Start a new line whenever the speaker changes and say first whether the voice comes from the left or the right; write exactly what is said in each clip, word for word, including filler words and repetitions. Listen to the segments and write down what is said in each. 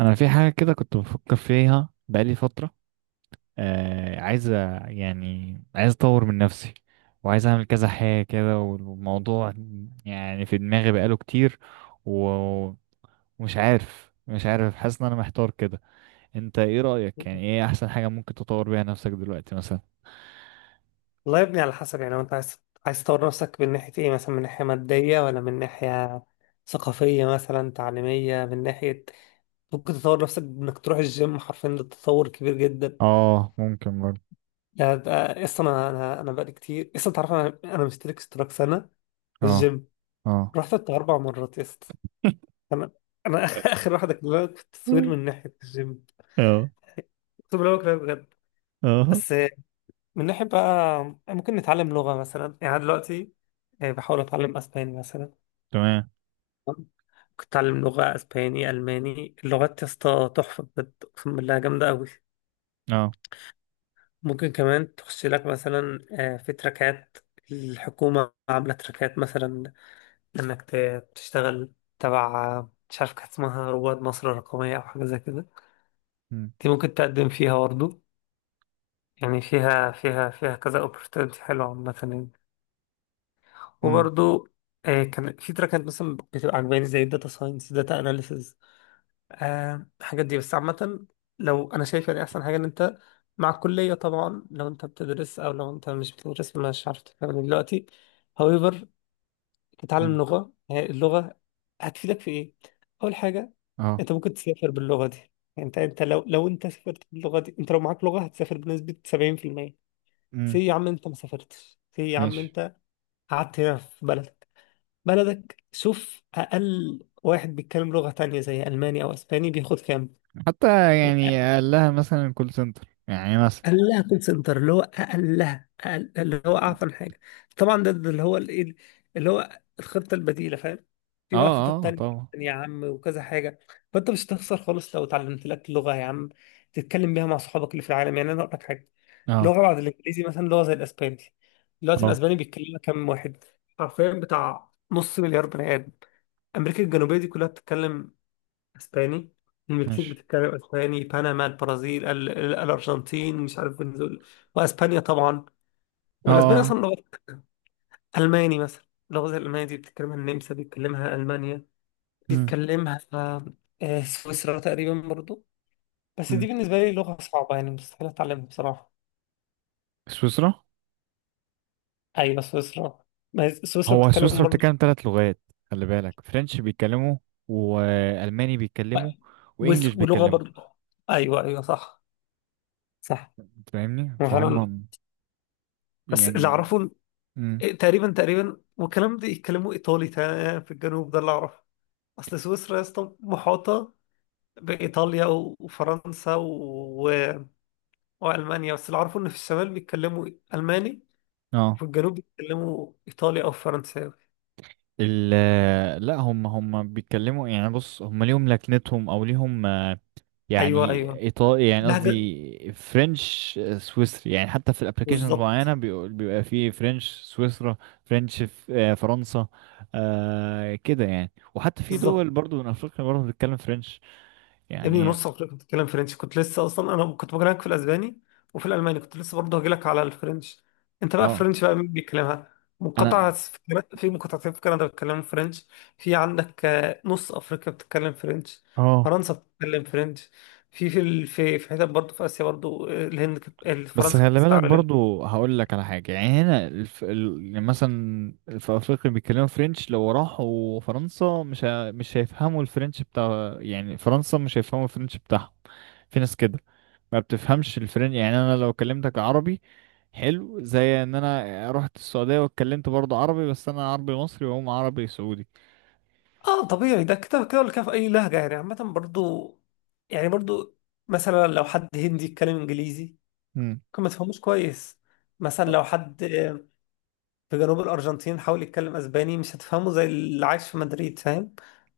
right: انا في حاجه كده كنت بفكر فيها بقالي فتره. آه، عايز أ- يعني عايز اطور من نفسي، وعايز اعمل كذا حاجه كده. والموضوع يعني في دماغي بقاله كتير، و- ومش عارف، مش عارف حاسس ان انا محتار كده. انت ايه رايك؟ يعني ايه احسن حاجه ممكن تطور بيها نفسك دلوقتي مثلا؟
left: والله يا ابني على حسب يعني. لو انت عايز عايز تطور نفسك من ناحية ايه؟ مثلا من ناحية مادية ولا من ناحية ثقافية مثلا تعليمية من ناحية. ممكن تطور نفسك بانك تروح الجيم، حرفيا ده تطور كبير جدا.
right: اه ممكن برضه.
left: يعني ده- اصلا انا انا أنا بقالي كتير اصلا، تعرف انا انا مشترك اشتراك سنه في
right: اه.
left: الجيم،
right: اه.
left: رحت بتاع اربع مرات يا اسطى. انا، انا اخر واحده كلها في التصوير من ناحيه الجيم،
right: اه.
left: اقسم بالله بكره بجد.
right: اه.
left: بس من ناحيه بقى، ممكن نتعلم لغه مثلا، يعني أنا دلوقتي آه، بحاول اتعلم اسباني مثلا.
right: تمام.
left: كنت اتعلم لغه اسباني، الماني. اللغات يا اسطى تحفه بجد، اقسم بالله جامده قوي.
right: اه.
left: ممكن كمان تخش لك مثلا آه، في تراكات، الحكومة عاملة تراكات مثلا، إنك ت- تشتغل تبع، مش عارف كانت اسمها رواد مصر الرقمية أو حاجة زي كده.
right: امم.
left: دي ممكن تقدم فيها برضه. يعني فيها فيها فيها كذا opportunity حلوة عامة يعني،
right: امم.
left: وبرضه آه، كان في تراكات مثلا بتبقى عجباني زي الداتا ساينس، داتا أناليسز، آه الحاجات دي. بس عامة لو أنا شايف يعني أحسن حاجة، إن أنت مع الكلية طبعا لو أنت بتدرس، أو لو أنت مش بتدرس مش عارف، تتكلم دلوقتي however تتعلم
right: امم.
left: لغة. هي اللغة هتفيدك في إيه؟ أول حاجة،
right: اه.
left: أنت ممكن تسافر باللغة دي. يعني أنت أنت لو لو أنت سافرت باللغة دي، أنت لو معاك لغة هتسافر بنسبة سبعين في المية.
right: امم.
left: سي يا عم أنت ما سافرتش، سي يا عم
right: ماشي.
left: أنت قعدت هنا في بلدك، بلدك. شوف أقل واحد بيتكلم لغة تانية زي ألماني أو أسباني بياخد كام.
right: حتى يعني قال لها مثلا كول سنتر يعني مثلا.
left: اقلها كول سنتر، اللي هو اقلها، أقل اللي هو اعفن حاجه طبعا. ده, ده اللي هو الايه، اللي هو الخطه البديله، فاهم؟
right: اه،
left: في بقى خطط
right: اه،
left: تانية
right: طبعا.
left: يا عم وكذا حاجه، فانت مش هتخسر خالص لو اتعلمت لك لغه يا عم، تتكلم بيها مع صحابك اللي في العالم. يعني انا اقول لك حاجه،
right: اه،
left: لغه بعد الانجليزي مثلا، لغه زي الاسباني. دلوقتي
right: اه.
left: الاسباني بيتكلمها كام واحد؟ حرفيا بتاع نص مليار بني ادم. امريكا الجنوبيه دي كلها بتتكلم اسباني، المكسيك
right: ماشي.
left: بتتكلم اسباني، بنما، البرازيل، ال- ال- الارجنتين، مش عارف فنزويلا، واسبانيا طبعا.
right: اه،
left: والاسباني
right: اه.
left: اصلا لغه. الماني مثلا، اللغه زي الالمانيه دي بتتكلمها النمسا، بيتكلمها المانيا،
right: امم.
left: بيتكلمها آه، آه، سويسرا تقريبا برضو. بس دي
right: امم.
left: بالنسبه لي لغه صعبه، يعني مستحيل اتعلمها بصراحه.
right: سويسرا؟
left: ايوه سويسرا، ما هي سويسرا
right: هو
left: بتتكلم
right: سويسرا
left: برضو.
right: بتتكلم ثلاث لغات. خلي بالك، فرنش بيتكلموا، والماني بيتكلموا، وانجليش
left: وس- ولغه
right: بيتكلموا.
left: برضو. ايوه ايوه صح. صح.
right: أنت فاهمني
left: هو فعلا.
right: فهم.
left: بس اللي
right: يعني.
left: اعرفه
right: امم.
left: إيه، تقريبا تقريبا والكلام ده يتكلموا ايطالي، تا- في الجنوب، ده اللي اعرفه. اصل سويسرا يا اسطى محاطه بايطاليا و- وفرنسا و... والمانيا. بس اللي اعرفه ان في الشمال بيتكلموا الماني،
right: اه.
left: وفي الجنوب بيتكلموا ايطالي او فرنساوي.
right: ال لا، هم هم بيتكلموا يعني، بص هم ليهم لكنتهم او ليهم
left: ايوه
right: يعني
left: ايوه
right: ايطالي، يعني
left: لهجه
right: قصدي فرنش سويسري. يعني حتى في الابلكيشنز
left: بالظبط.
right: معينه بيقول- بيبقى فيه فرنش سويسرا. فرنش، ف- آه، فرنسا. آه كده يعني، وحتى في دول
left: بالظبط.
right: برضو من افريقيا برضو بتتكلم فرنش.
left: يا ابني
right: يعني.
left: نص عمرك كنت بتتكلم فرنش كنت لسه، اصلا انا كنت بكلمك في الاسباني وفي الالماني كنت لسه، برضه هجيلك على الفرنش. انت بقى
right: اه.
left: فرنش بقى مين بيتكلمها؟ مقاطعة
right: انا.
left: في كنا- في مقاطعتين في كندا بيتكلموا فرنش. في عندك آه، نص افريقيا بتتكلم فرنش،
right: اه.
left: فرنسا بتتكلم فرنش. في في ال- في في حتت برضه في اسيا برضه، آه، الهند كانت- آه،
right: بس
left: فرنسا كانت
right: خلي بالك
left: بتستعملها.
right: برضو، هقول لك على حاجه. يعني هنا الف... ال... يعني مثلا في افريقيا بيتكلموا فرنش، لو راحوا فرنسا مش ه... مش هيفهموا الفرنش بتاع يعني فرنسا، مش هيفهموا الفرنش بتاعهم. في ناس كده ما بتفهمش الفرن، يعني انا لو كلمتك عربي، حلو، زي ان انا رحت السعودية واتكلمت برضه عربي، بس انا عربي مصري وهم عربي سعودي.
left: اه طبيعي ده، كده كده ولا كده في اي لهجة يعني. عامة برضه، يعني برضه مثلا لو حد هندي يتكلم انجليزي
right: امم.
left: ممكن ما تفهموش كويس. مثلا
right: آه.
left: لو حد في جنوب الأرجنتين حاول يتكلم أسباني، مش هتفهمه زي اللي عايش في مدريد، فاهم؟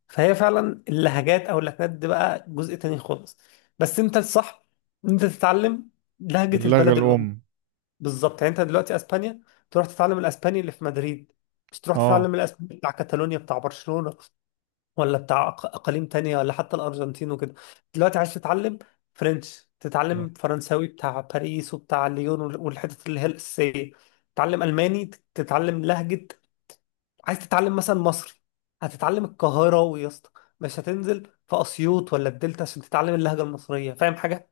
left: فهي فعلا اللهجات، أو اللهجات دي بقى جزء تاني خالص. بس أنت الصح، إن أنت تتعلم لهجة
right: اللغة
left: البلد الأم.
right: الام.
left: بالظبط. يعني أنت دلوقتي أسبانيا، تروح تتعلم الأسباني اللي في مدريد، مش تروح
right: اه.
left: تتعلم الأسباني بتاع كاتالونيا، بتاع برشلونة، ولا بتاع أق- اقاليم تانية، ولا حتى الارجنتين وكده. دلوقتي عايز تتعلم فرنش،
right: اه.
left: تتعلم فرنساوي بتاع باريس وبتاع ليون وال- والحتت اللي هي الاساسيه. تتعلم الماني تتعلم لهجه. عايز تتعلم مثلا مصري، هتتعلم القاهرة يا اسطى، مش هتنزل في أسيوط ولا الدلتا عشان تتعلم اللهجة المصرية، فاهم حاجة؟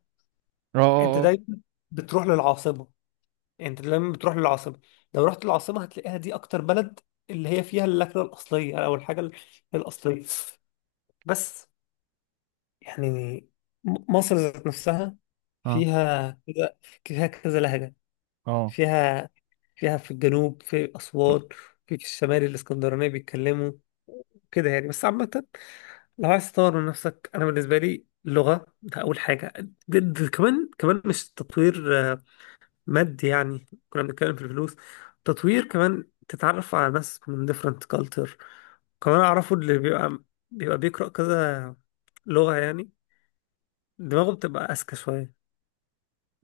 right: اه.
left: أنت
right: اه.
left: دايما بتروح للعاصمة، أنت دايما بتروح للعاصمة. لو رحت العاصمة هتلاقيها دي أكتر بلد اللي هي فيها اللكنة الأصلية، أو الحاجة ال- الأصلية. بس يعني م- مصر ذات نفسها
right: اه.
left: فيها كذا، فيها كذا لهجة.
right: اه.
left: فيها، فيها في الجنوب في أسوان، في في الشمال الإسكندرانية بيتكلموا كده يعني. بس عامة لو عايز تطور من نفسك، أنا بالنسبة لي اللغة ده أول حاجة. ده ده كمان كمان مش تطوير آه، مادي يعني، كنا بنتكلم في الفلوس. تطوير كمان تتعرف على ناس من different culture. كمان أعرفه اللي بيبقى بيبقى بيقرأ كذا لغة يعني، دماغه بتبقى أذكى شوية.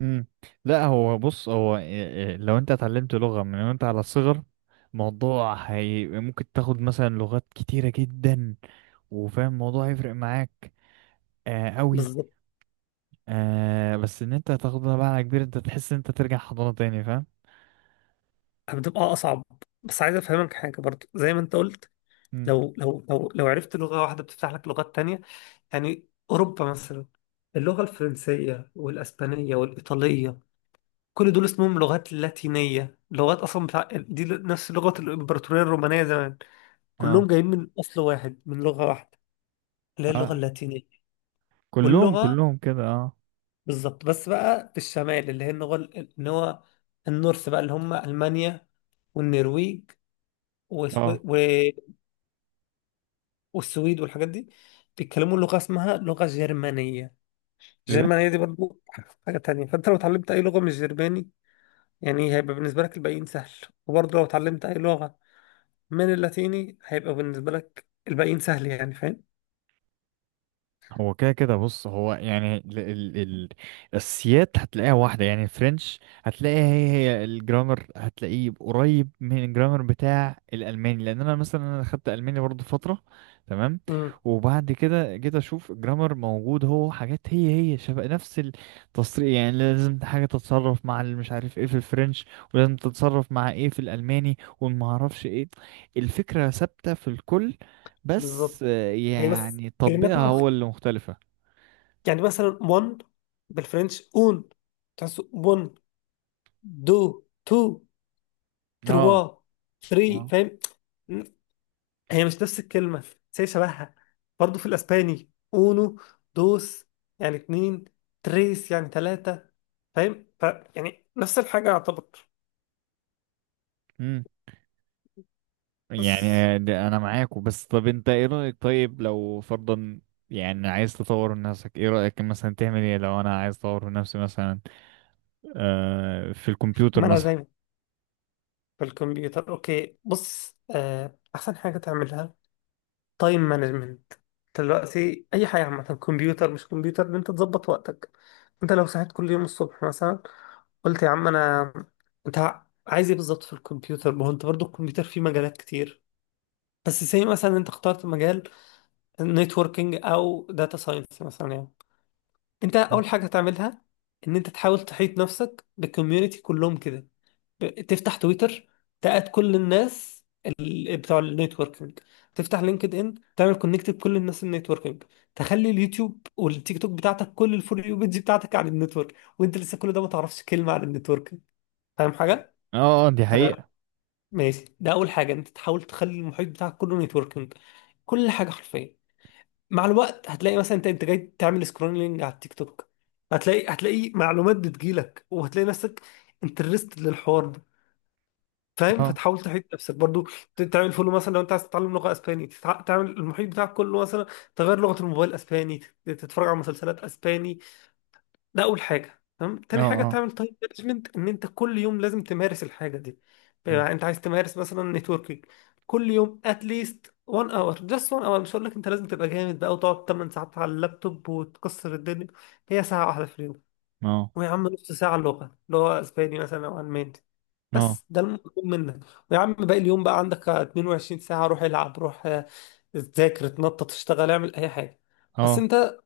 right: امم. لا، هو بص هو، إيه- إيه، لو انت اتعلمت لغة من وانت على الصغر، موضوع هي ممكن تاخد مثلا لغات كتيرة جدا، وفاهم الموضوع هيفرق معاك آه قوي.
left: بالظبط.
right: آه، بس ان انت هتاخدها بقى على كبير، انت تحس ان انت ترجع حضانة تاني. فاهم؟
left: بتبقى اصعب. بس عايز افهمك حاجه برضو زي ما انت قلت،
right: مم.
left: لو لو لو لو عرفت لغه واحده بتفتح لك لغات تانية. يعني اوروبا مثلا، اللغه الفرنسيه والاسبانيه والايطاليه، كل دول اسمهم لغات لاتينيه، لغات اصلا بتاع دي نفس لغه الامبراطوريه الرومانيه زمان. كلهم
right: اه،
left: جايين من اصل واحد، من لغه واحده اللي هي اللغه
right: اه.
left: اللاتينيه.
right: كلهم
left: واللغه
right: كلهم كده، اه.
left: بالظبط. بس بقى في الشمال اللي هي اللغه ال- اللي هو النورث بقى، اللي هم المانيا والنرويج، وسو...
right: اه.
left: والسويد والحاجات دي، بيتكلموا لغة اسمها لغة جرمانية.
right: ايه ده؟
left: الجرمانية دي برضو حاجة تانية. فانت لو اتعلمت اي لغة مش جرماني يعني، هيبقى بالنسبة لك الباقيين سهل. وبرضو لو اتعلمت اي لغة من اللاتيني هيبقى بالنسبة لك الباقيين سهل، يعني فاهم.
right: هو كده كده. بص هو يعني ال ال ال السيات هتلاقيها واحدة. يعني الفرنش هتلاقيها هي هي الجرامر، هتلاقيه قريب من الجرامر بتاع الألماني. لأن أنا مثلا أنا خدت ألماني برضه فترة. تمام.
left: امم
right: وبعد كده جيت أشوف الجرامر موجود، هو حاجات هي هي شبه نفس التصريف. يعني لازم حاجة تتصرف مع اللي مش عارف ايه في الفرنش، ولازم تتصرف مع ايه في الألماني ومعرفش ايه. الفكرة ثابتة في الكل، بس
left: بالظبط. هي بس
right: يعني
left: كلمات
right: تطبيقها
left: مخ.
right: هو اللي مختلفة.
left: يعني مثلا one بالفرنش اون، تحسه one. دو، تو،
right: اه،
left: تروا، ثري،
right: اه.
left: فاهم. هي مش نفس الكلمة بس هي شبهها. برضه في الأسباني أونو، دوس يعني اتنين، تريس يعني تلاتة، فاهم. ف يعني نفس الحاجة يعتبر.
right: امم.
left: بس
right: يعني ده انا معاكوا. بس طب انت ايه رأيك؟ طيب لو فرضا يعني عايز تطور من نفسك، ايه رأيك مثلا تعمل ايه لو انا عايز اطور من نفسي مثلا، آه، في الكمبيوتر
left: ما أنا
right: مثلا؟
left: زي، في الكمبيوتر أوكي. بص، آه أحسن حاجة تعملها تايم مانجمنت. دلوقتي أي حاجة عامة، كمبيوتر مش كمبيوتر، إن أنت تظبط وقتك. أنت لو صحيت كل يوم الصبح مثلا قلت يا عم، أنا، أنت عايز إيه بالظبط في الكمبيوتر؟ ما هو أنت برضه الكمبيوتر فيه مجالات كتير. بس زي مثلا انت اخترت مجال نتوركينج او داتا ساينس مثلا يعني. انت اول حاجه تعملها ان انت تحاول تحيط نفسك بالكوميونتي كلهم كده. ب- تفتح تويتر، تقعد كل الناس ال- بتوع النتوركينج. تفتح لينكد ان تعمل كونكت بكل الناس النتوركينج. تخلي اليوتيوب والتيك توك بتاعتك، كل الفور يو بيج بتاعتك عن النتورك، وانت لسه كل ده ما تعرفش كلمه عن النتوركينج. فاهم حاجه؟
right: اه، اه، دي
left: تمام
right: حقيقة.
left: ماشي. ده اول حاجه، انت تحاول تخلي المحيط بتاعك كله نتوركينج، كل حاجه حرفيا. مع الوقت هتلاقي مثلا انت انت جاي تعمل سكرولينج على التيك توك، هتلاقي هتلاقي معلومات بتجيلك، وهتلاقي نفسك انترستد للحوار ده، فاهم؟
right: اه،
left: فتحاول تحيط نفسك برضو، ت- تعمل فولو مثلا. لو انت عايز تتعلم لغه اسباني، تتع- تعمل المحيط بتاعك كله مثلا، تغير لغه الموبايل اسباني، تت- تتفرج على مسلسلات اسباني. ده اول حاجه تمام.
right: اه،
left: تاني حاجه،
right: اه.
left: تعمل تايم مانجمنت، ان انت كل يوم لازم تمارس الحاجه دي.
right: مم.
left: بقى انت عايز تمارس مثلا نتوركينج، كل يوم اتليست وان اور، جاست وان اور. مش هقول لك انت لازم تبقى جامد بقى وتقعد ثماني ساعات على اللابتوب وتكسر الدنيا، هي ساعه واحده في اليوم.
right: اه،
left: ويا عم نص ساعه اللغه اللي هو اسباني مثلا او الماني،
right: اه،
left: بس ده المطلوب منك. ويا عم باقي اليوم بقى عندك اتنين وعشرين ساعه، روح العب، روح آه، ذاكر، اتنطط، اشتغل، اعمل اي حاجه. بس
right: اه.
left: انت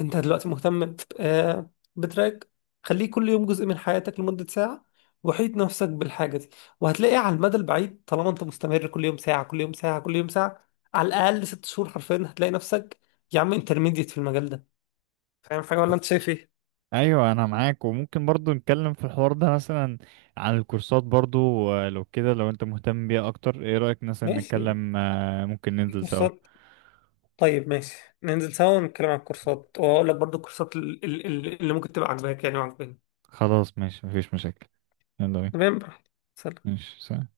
left: انت دلوقتي مهتم ب- آه، بتراك، خليه كل يوم جزء من حياتك لمدة ساعة. وحيد نفسك بالحاجة دي، وهتلاقي على المدى البعيد طالما انت مستمر كل يوم ساعة، كل يوم ساعة، كل يوم ساعة، على الأقل ست شهور حرفيا، هتلاقي نفسك يا عم انترميديت في المجال ده. فاهم حاجة ولا انت شايف ايه؟
right: ايوه انا معاك. وممكن برضو نتكلم في الحوار ده مثلا عن الكورسات برضو. آه، لو كده لو انت مهتم بيها اكتر، ايه رأيك مثلا
left: ماشي.
right: نتكلم، آه، ممكن
left: في
right: ننزل سوا.
left: كورسات، طيب ماشي، ننزل سوا ونتكلم عن الكورسات، وأقول لك برضو الكورسات ال- ال- ال- اللي ممكن تبقى عاجباك يعني وعاجباني.
right: خلاص ماشي، مفيش مشاكل. يلا بينا.
left: تمام براحتك. سلام.
right: ماشي، سلام.